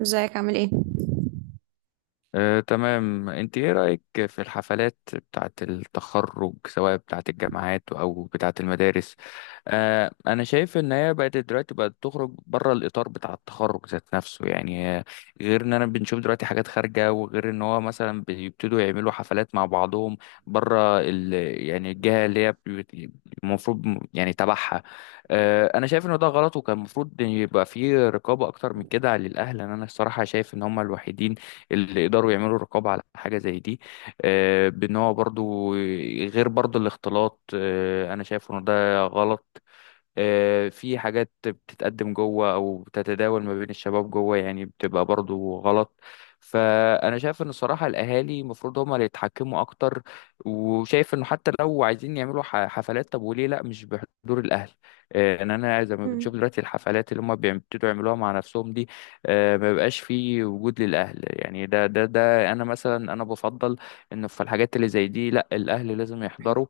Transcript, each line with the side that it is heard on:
right: ازيك؟ عامل ايه؟
left: تمام، انت ايه رأيك في الحفلات بتاعة التخرج، سواء بتاعة الجامعات او بتاعة المدارس؟ انا شايف ان هي بقت دلوقتي بقت تخرج بره الاطار بتاع التخرج ذات نفسه، يعني غير ان انا بنشوف دلوقتي حاجات خارجة، وغير ان هو مثلا بيبتدوا يعملوا حفلات مع بعضهم بره يعني الجهة اللي هي المفروض يعني تبعها. انا شايف ان ده غلط، وكان المفروض يبقى فيه رقابة اكتر من كده للاهل. انا الصراحة شايف ان هم الوحيدين اللي يقدروا يعملوا رقابة على حاجة زي دي. بان هو برضو غير برضو الاختلاط، انا شايف ان ده غلط. في حاجات بتتقدم جوه او بتتداول ما بين الشباب جوه، يعني بتبقى برضو غلط. فانا شايف ان الصراحه الاهالي المفروض هم اللي يتحكموا اكتر، وشايف انه حتى لو عايزين يعملوا حفلات، طب وليه لا مش بحضور الاهل؟ ان انا زي ما
right: مم.
left: بنشوف دلوقتي الحفلات اللي هم بيبتدوا يعملوها مع نفسهم دي، ما بيبقاش في وجود للاهل. يعني ده انا مثلا انا بفضل انه في الحاجات اللي زي دي، لا، الاهل لازم يحضروا.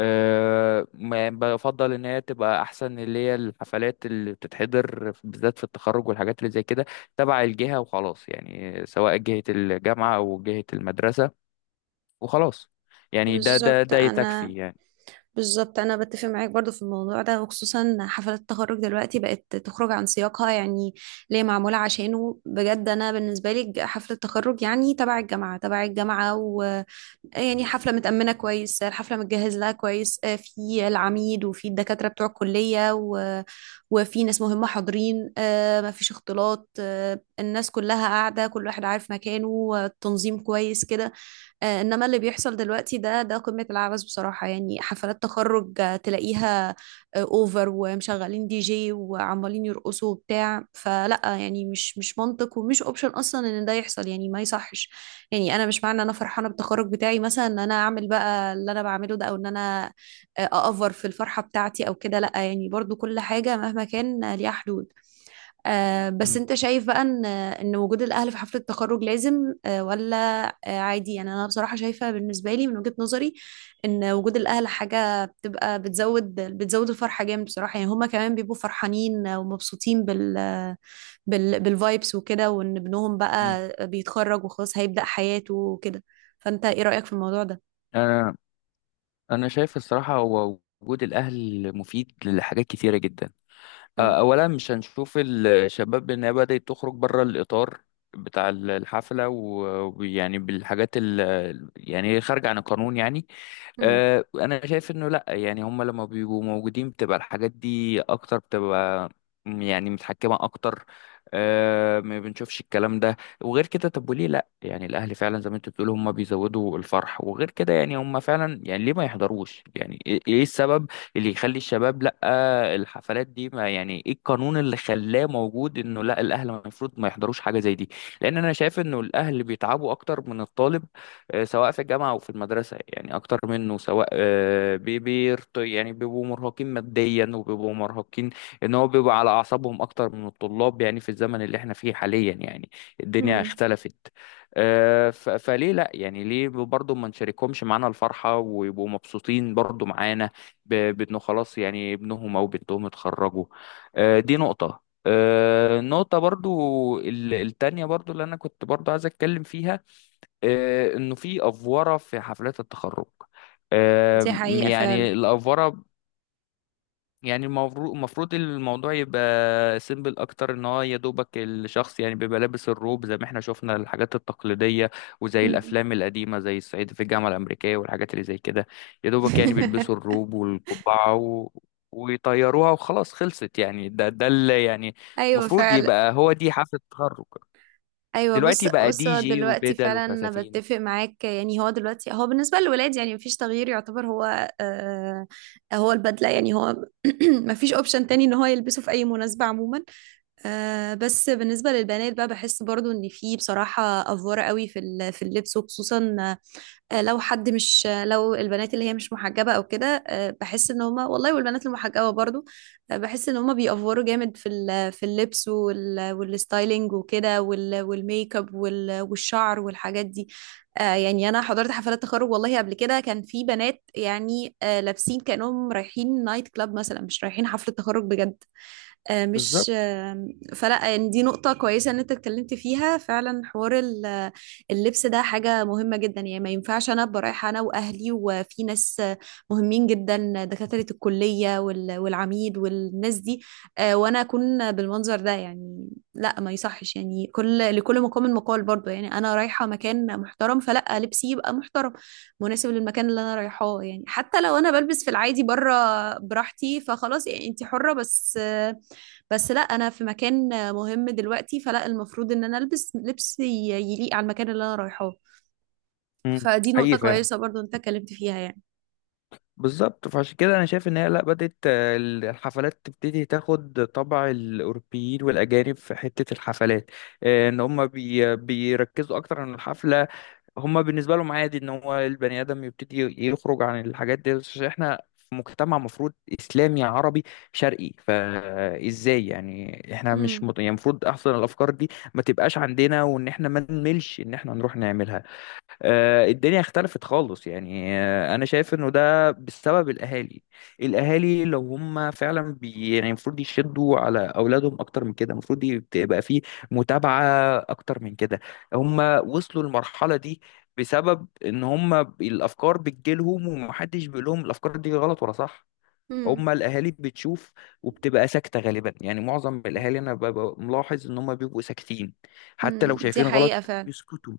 left: أه بفضل ان هي تبقى احسن، اللي هي الحفلات اللي بتتحضر بالذات في التخرج والحاجات اللي زي كده، تبع الجهة وخلاص، يعني سواء جهة الجامعة او جهة المدرسة، وخلاص. يعني ده ده
right: بالظبط
left: ده
right: انا
left: يتكفي يعني.
right: بالظبط انا بتفق معاك برضو في الموضوع ده، وخصوصا حفلات التخرج دلوقتي بقت تخرج عن سياقها، يعني ليه معموله عشانه بجد. انا بالنسبه لي حفله التخرج يعني تبع الجامعه ويعني حفله متامنه كويس، الحفله متجهز لها كويس، في العميد وفي الدكاتره بتوع الكليه وفي ناس مهمه حاضرين، مفيش اختلاط، الناس كلها قاعده كل واحد عارف مكانه، التنظيم كويس كده. انما اللي بيحصل دلوقتي ده قمة العبث بصراحة، يعني حفلات تخرج تلاقيها اوفر، ومشغلين دي جي، وعمالين يرقصوا وبتاع، فلا يعني مش منطق ومش اوبشن اصلا ان ده يحصل، يعني ما يصحش. يعني انا مش معنى ان انا فرحانة بالتخرج بتاعي مثلا ان انا اعمل بقى اللي انا بعمله ده، او ان انا اأفر في الفرحة بتاعتي او كده، لا، يعني برضو كل حاجة مهما كان ليها حدود. بس
left: م-
right: انت شايف بقى ان وجود الاهل في حفله التخرج لازم ولا عادي؟ يعني انا بصراحه شايفه بالنسبه لي من وجهه نظري ان وجود الاهل حاجه بتبقى بتزود الفرحه جامد بصراحه، يعني هما كمان بيبقوا فرحانين ومبسوطين بالفايبس وكده، وان ابنهم
left: م.
right: بقى بيتخرج وخلاص هيبدا حياته وكده. فانت ايه رايك في الموضوع ده؟
left: انا انا شايف الصراحة هو وجود الاهل مفيد لحاجات كتيرة جدا. اولا، مش هنشوف الشباب انها بدأت تخرج بره الاطار بتاع الحفلة ويعني بالحاجات ال يعني خارجة عن القانون يعني.
right: امم.
left: انا شايف انه لا، يعني هم لما بيبقوا موجودين بتبقى الحاجات دي اكتر، بتبقى يعني متحكمة اكتر. ما بنشوفش الكلام ده. وغير كده، طب وليه لا؟ يعني الاهل فعلا زي ما انت بتقول هم بيزودوا الفرح، وغير كده يعني هم فعلا يعني ليه ما يحضروش؟ يعني ايه إيه السبب اللي يخلي الشباب لا الحفلات دي ما يعني ايه القانون اللي خلاه موجود انه لا الاهل المفروض ما يحضروش حاجه زي دي؟ لان انا شايف انه الاهل بيتعبوا اكتر من الطالب، سواء في الجامعه او في المدرسه، يعني اكتر منه، سواء بيرت يعني، بيبقوا مرهقين ماديا وبيبقوا مرهقين، ان هو بيبقى على اعصابهم اكتر من الطلاب، يعني في الزمن اللي احنا فيه حاليا يعني الدنيا
right: امم.
left: اختلفت. فليه لا يعني؟ ليه برضه ما نشاركهمش معانا الفرحه ويبقوا مبسوطين برضه معانا، بانه خلاص يعني ابنهم او بنتهم اتخرجوا. دي نقطة. النقطة برضو التانية برضو اللي انا كنت برضو عايز اتكلم فيها انه في افورة في حفلات التخرج.
right: دي حقيقه
left: يعني
right: فعلا.
left: الافورة يعني، المفروض الموضوع يبقى سيمبل اكتر، ان هو يا دوبك الشخص يعني بيبقى لابس الروب زي ما احنا شفنا الحاجات التقليديه، وزي
right: امم.
left: الافلام القديمه، زي الصعيدي في الجامعه الامريكيه والحاجات اللي زي كده. يا دوبك يعني بيلبسوا الروب والقبعه ويطيروها وخلاص، خلصت يعني. ده اللي يعني
right: ايوه
left: المفروض
right: فعلا.
left: يبقى هو دي حفله التخرج.
right: ايوه، بص
left: دلوقتي بقى
right: بص
left: دي
right: هو
left: جي
right: دلوقتي
left: وبدل
right: فعلا انا
left: وفساتين.
right: بتفق معاك، يعني هو دلوقتي هو بالنسبه للولاد يعني مفيش تغيير يعتبر هو. هو البدله يعني هو. مفيش اوبشن تاني ان هو يلبسه في اي مناسبه عموما. بس بالنسبه للبنات بقى بحس برضو ان في بصراحه افوره قوي في اللبس، وخصوصا لو حد مش لو البنات اللي هي مش محجبة او كده، بحس ان هما والله، والبنات المحجبة برضو بحس ان هما بيأفوروا جامد في اللبس والستايلينج وكده والميك اب والشعر والحاجات دي. يعني انا حضرت حفلات تخرج والله قبل كده كان في بنات يعني لابسين كأنهم رايحين نايت كلاب مثلا، مش رايحين حفلة تخرج بجد. آه، مش
left: بالظبط.
right: آه، فلا يعني، دي نقطة كويسة ان انت اتكلمت فيها فعلا. حوار اللبس ده حاجة مهمة جدا، يعني ما ينفعش انا ابقى رايحة انا واهلي وفي ناس مهمين جدا، دكاترة الكلية والعميد والناس دي، وانا اكون بالمنظر ده يعني، لا ما يصحش. يعني لكل مقام مقال برضه، يعني انا رايحة مكان محترم فلا لبسي يبقى محترم مناسب للمكان اللي انا رايحاه. يعني حتى لو انا بلبس في العادي بره براحتي فخلاص، يعني انت حرة، بس بس لا، انا في مكان مهم دلوقتي فلا المفروض ان انا البس لبس يليق على المكان اللي انا رايحاه.
left: مم.
right: فدي نقطة
left: حقيقي فعلا.
right: كويسة برضو انت اتكلمت فيها يعني.
left: بالظبط. فعشان كده انا شايف ان هي لا، بدات الحفلات تبتدي تاخد طبع الاوروبيين والاجانب في حته الحفلات، ان هم بيركزوا اكتر عن الحفله. هم بالنسبه لهم عادي ان هو البني ادم يبتدي يخرج عن الحاجات دي، عشان احنا في مجتمع مفروض اسلامي عربي شرقي. فازاي يعني احنا مش
right: امم.
left: يعني المفروض احسن الافكار دي ما تبقاش عندنا، وان احنا ما نملش ان احنا نروح نعملها. الدنيا اختلفت خالص يعني. انا شايف انه ده بسبب الاهالي. الاهالي لو هم فعلا بي يعني المفروض يشدوا على اولادهم اكتر من كده، المفروض يبقى فيه متابعة اكتر من كده. هم وصلوا للمرحلة دي بسبب ان هم الافكار بتجيلهم، ومحدش بيقول لهم الافكار دي غلط ولا صح.
right: امم.
left: هم الاهالي بتشوف وبتبقى ساكتة غالبا، يعني معظم الاهالي انا ببقى ملاحظ ان هم بيبقوا ساكتين، حتى لو
right: امم. دي
left: شايفين
right: حقيقة
left: غلط
right: فعلا.
left: بيسكتوا.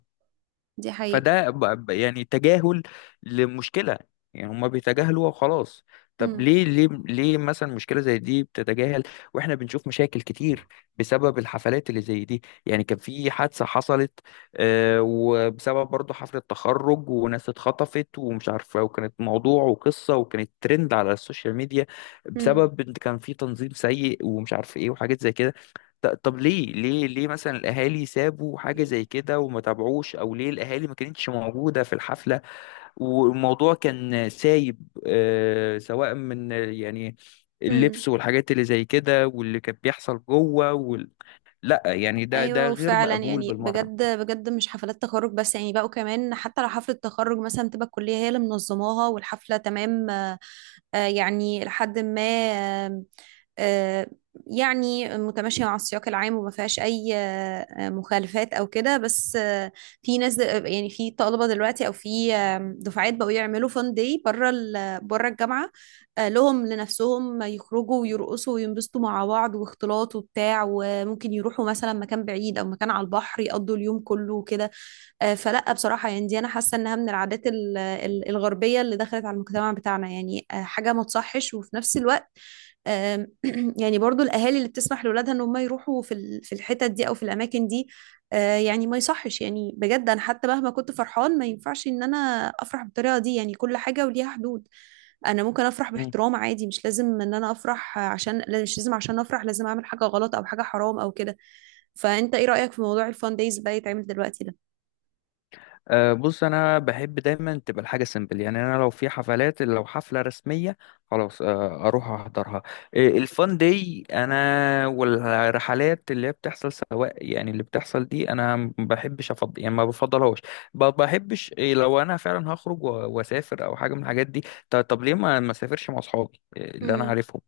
right: دي حقيقة.
left: فده يعني تجاهل لمشكلة. يعني هما بيتجاهلوها وخلاص. طب
right: امم.
left: ليه، ليه مثلا مشكلة زي دي بتتجاهل؟ واحنا بنشوف مشاكل كتير بسبب الحفلات اللي زي دي. يعني كان في حادثة حصلت، وبسبب برضه حفلة تخرج، وناس اتخطفت ومش عارفة، وكانت موضوع وقصة وكانت ترند على السوشيال ميديا بسبب إن كان في تنظيم سيء، ومش عارف ايه وحاجات زي كده. طب ليه، ليه مثلا الاهالي سابوا حاجه زي كده وما تابعوش؟ او ليه الاهالي ما كانتش موجوده في الحفله والموضوع كان سايب سواء من يعني
right: امم.
left: اللبس والحاجات اللي زي كده، واللي كان بيحصل جوه لا يعني ده
right: ايوه
left: غير
right: وفعلا،
left: مقبول
right: يعني
left: بالمره.
right: بجد بجد مش حفلات تخرج بس، يعني بقوا كمان حتى لو حفله تخرج مثلا تبقى الكليه هي اللي منظماها والحفله تمام، يعني لحد ما آه، يعني متماشيه مع السياق العام وما فيهاش اي مخالفات او كده، بس في ناس يعني في طلبه دلوقتي او في دفعات بقوا يعملوا فان داي بره الجامعه لهم لنفسهم، يخرجوا ويرقصوا وينبسطوا مع بعض واختلاط وبتاع، وممكن يروحوا مثلا مكان بعيد او مكان على البحر يقضوا اليوم كله وكده. فلا بصراحة، يعني دي انا حاسة انها من العادات الغربية اللي دخلت على المجتمع بتاعنا، يعني حاجة ما تصحش، وفي نفس الوقت آم، يعني برضو الاهالي اللي بتسمح لاولادها ان هم يروحوا في الحتت دي او في الاماكن دي، يعني ما يصحش، يعني بجد انا حتى مهما كنت فرحان ما ينفعش ان انا افرح بالطريقة دي. يعني كل حاجة وليها حدود، انا ممكن افرح
left: إمم.
right: باحترام عادي، مش لازم ان انا افرح عشان لا، مش لازم عشان افرح لازم اعمل حاجه غلط او حاجه حرام او كده. فانت ايه رايك في موضوع الفان دايز بقى يتعمل دلوقتي ده؟
left: أه بص، انا بحب دايما تبقى الحاجه سيمبل. يعني انا لو في حفلات، لو حفله رسميه، خلاص اروح احضرها. الفان دي انا، والرحلات اللي هي بتحصل، سواء يعني اللي بتحصل دي، انا ما بحبش افضل يعني ما بفضلهاش. بحبش إيه، لو انا فعلا هخرج واسافر او حاجه من الحاجات دي، طب ليه ما اسافرش مع اصحابي، اللي انا
right: امم.
left: عارفهم،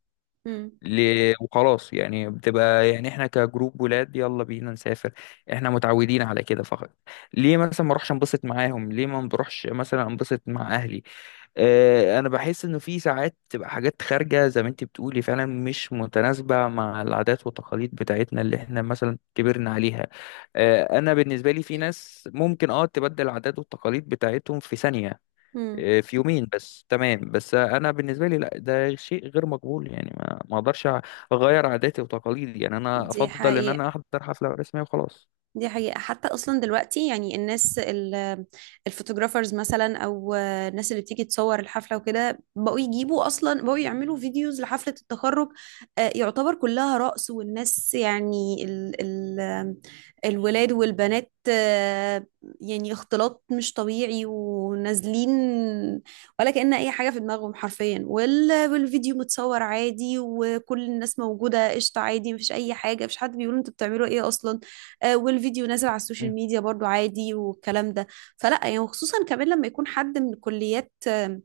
left: وخلاص؟ يعني بتبقى يعني احنا كجروب ولاد يلا بينا نسافر، احنا متعودين على كده فقط. ليه مثلا ما اروحش انبسط معاهم؟ ليه ما بروحش مثلا انبسط مع اهلي؟ اه انا بحس انه في ساعات تبقى حاجات خارجة، زي ما انت بتقولي فعلا، مش متناسبة مع العادات والتقاليد بتاعتنا اللي احنا مثلا كبرنا عليها. اه انا بالنسبة لي في ناس ممكن اه تبدل العادات والتقاليد بتاعتهم في ثانية،
right: امم.
left: إيه، في يومين بس، تمام. بس انا بالنسبه لي لا، ده شيء غير مقبول. يعني ما اقدرش اغير عاداتي وتقاليدي. يعني انا
right: دي
left: افضل ان
right: حقيقة.
left: انا احضر حفله رسميه وخلاص.
right: دي حقيقة. حتى أصلا دلوقتي يعني الناس الفوتوغرافرز مثلا أو الناس اللي بتيجي تصور الحفلة وكده بقوا يجيبوا أصلا، بقوا يعملوا فيديوز لحفلة التخرج يعتبر كلها رقص، والناس يعني ال ال الولاد والبنات يعني اختلاط مش طبيعي، ونازلين ولا كأن أي حاجة في دماغهم حرفيا، والفيديو متصور عادي وكل الناس موجودة قشطة عادي، مفيش أي حاجة، مفيش حد بيقول انتوا بتعملوا ايه أصلا، والفيديو نازل على السوشيال
left: مم.
right: ميديا برضو عادي والكلام ده. فلا يعني، وخصوصا كمان لما يكون حد من كليات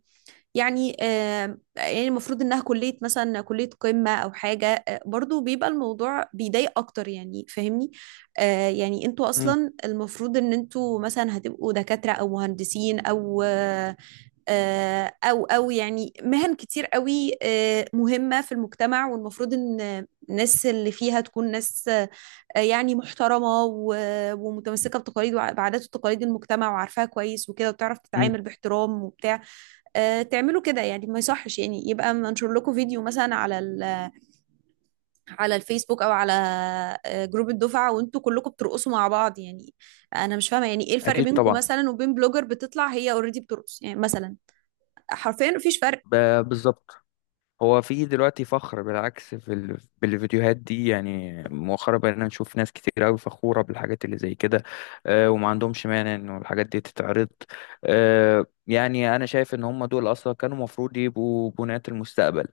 right: يعني يعني المفروض انها كلية مثلا كلية قمة او حاجة، برضو بيبقى الموضوع بيضايق اكتر يعني، فاهمني؟ يعني انتوا
left: مم.
right: اصلا المفروض ان انتوا مثلا هتبقوا دكاترة او مهندسين او يعني مهن كتير قوي مهمة في المجتمع، والمفروض ان الناس اللي فيها تكون ناس يعني محترمة ومتمسكة بتقاليد بعادات وتقاليد المجتمع وعارفاها كويس وكده، وبتعرف
left: مم.
right: تتعامل باحترام وبتاع. تعملوا كده يعني ما يصحش، يعني يبقى منشر لكم فيديو مثلا على على الفيسبوك او على جروب الدفعة وانتوا كلكم بترقصوا مع بعض، يعني انا مش فاهمة يعني ايه الفرق
left: اكيد
right: بينكم
left: طبعا.
right: مثلا وبين بلوجر بتطلع هي اوريدي بترقص يعني مثلا؟ حرفيا مفيش فرق.
left: بالظبط. هو في دلوقتي فخر بالعكس بالفيديوهات دي. يعني مؤخرا بقينا نشوف ناس كتير قوي فخورة بالحاجات اللي زي كده، وما عندهمش مانع انه الحاجات دي تتعرض. يعني انا شايف ان هم دول اصلا كانوا مفروض يبقوا بناة المستقبل،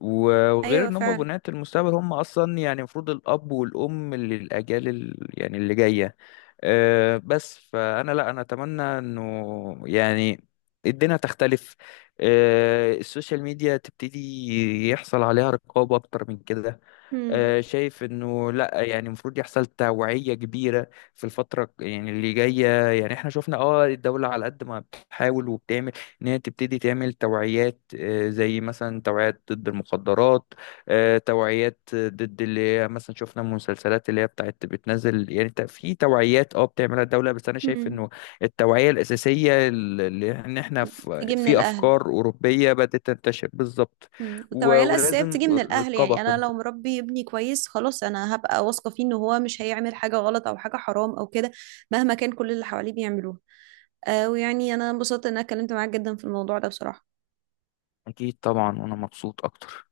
left: وغير
right: ايوه
left: ان هم
right: فعلا.
left: بناة المستقبل هم اصلا يعني المفروض الاب والام للاجيال يعني اللي جاية. بس فانا لا، انا اتمنى انه يعني الدنيا تختلف. السوشيال ميديا تبتدي يحصل عليها رقابة اكتر من كده.
right: مم.
left: شايف انه لا، يعني المفروض يحصل توعية كبيرة في الفترة يعني اللي جاية. يعني احنا شفنا اه الدولة على قد ما بتحاول وبتعمل ان هي تبتدي تعمل توعيات، زي مثلا توعيات ضد المخدرات، توعيات ضد اللي هي مثلا شفنا المسلسلات اللي هي بتاعت بتنزل يعني في توعيات اه بتعملها الدولة. بس انا شايف
right: مم.
left: انه التوعية الأساسية، اللي ان احنا في
right: تيجي من
left: في
right: الاهل.
left: افكار أوروبية بدأت تنتشر بالظبط،
right: مم. التوعية الأساسية
left: ولازم
right: بتيجي من الأهل،
left: رقابة
right: يعني أنا
left: كمان.
right: لو مربي ابني كويس خلاص أنا هبقى واثقة فيه إن هو مش هيعمل حاجة غلط أو حاجة حرام أو كده مهما كان كل اللي حواليه بيعملوها. ويعني أنا انبسطت إن أنا اتكلمت معاك جدا في الموضوع ده بصراحة.
left: أكيد طبعا، وأنا مبسوط أكتر.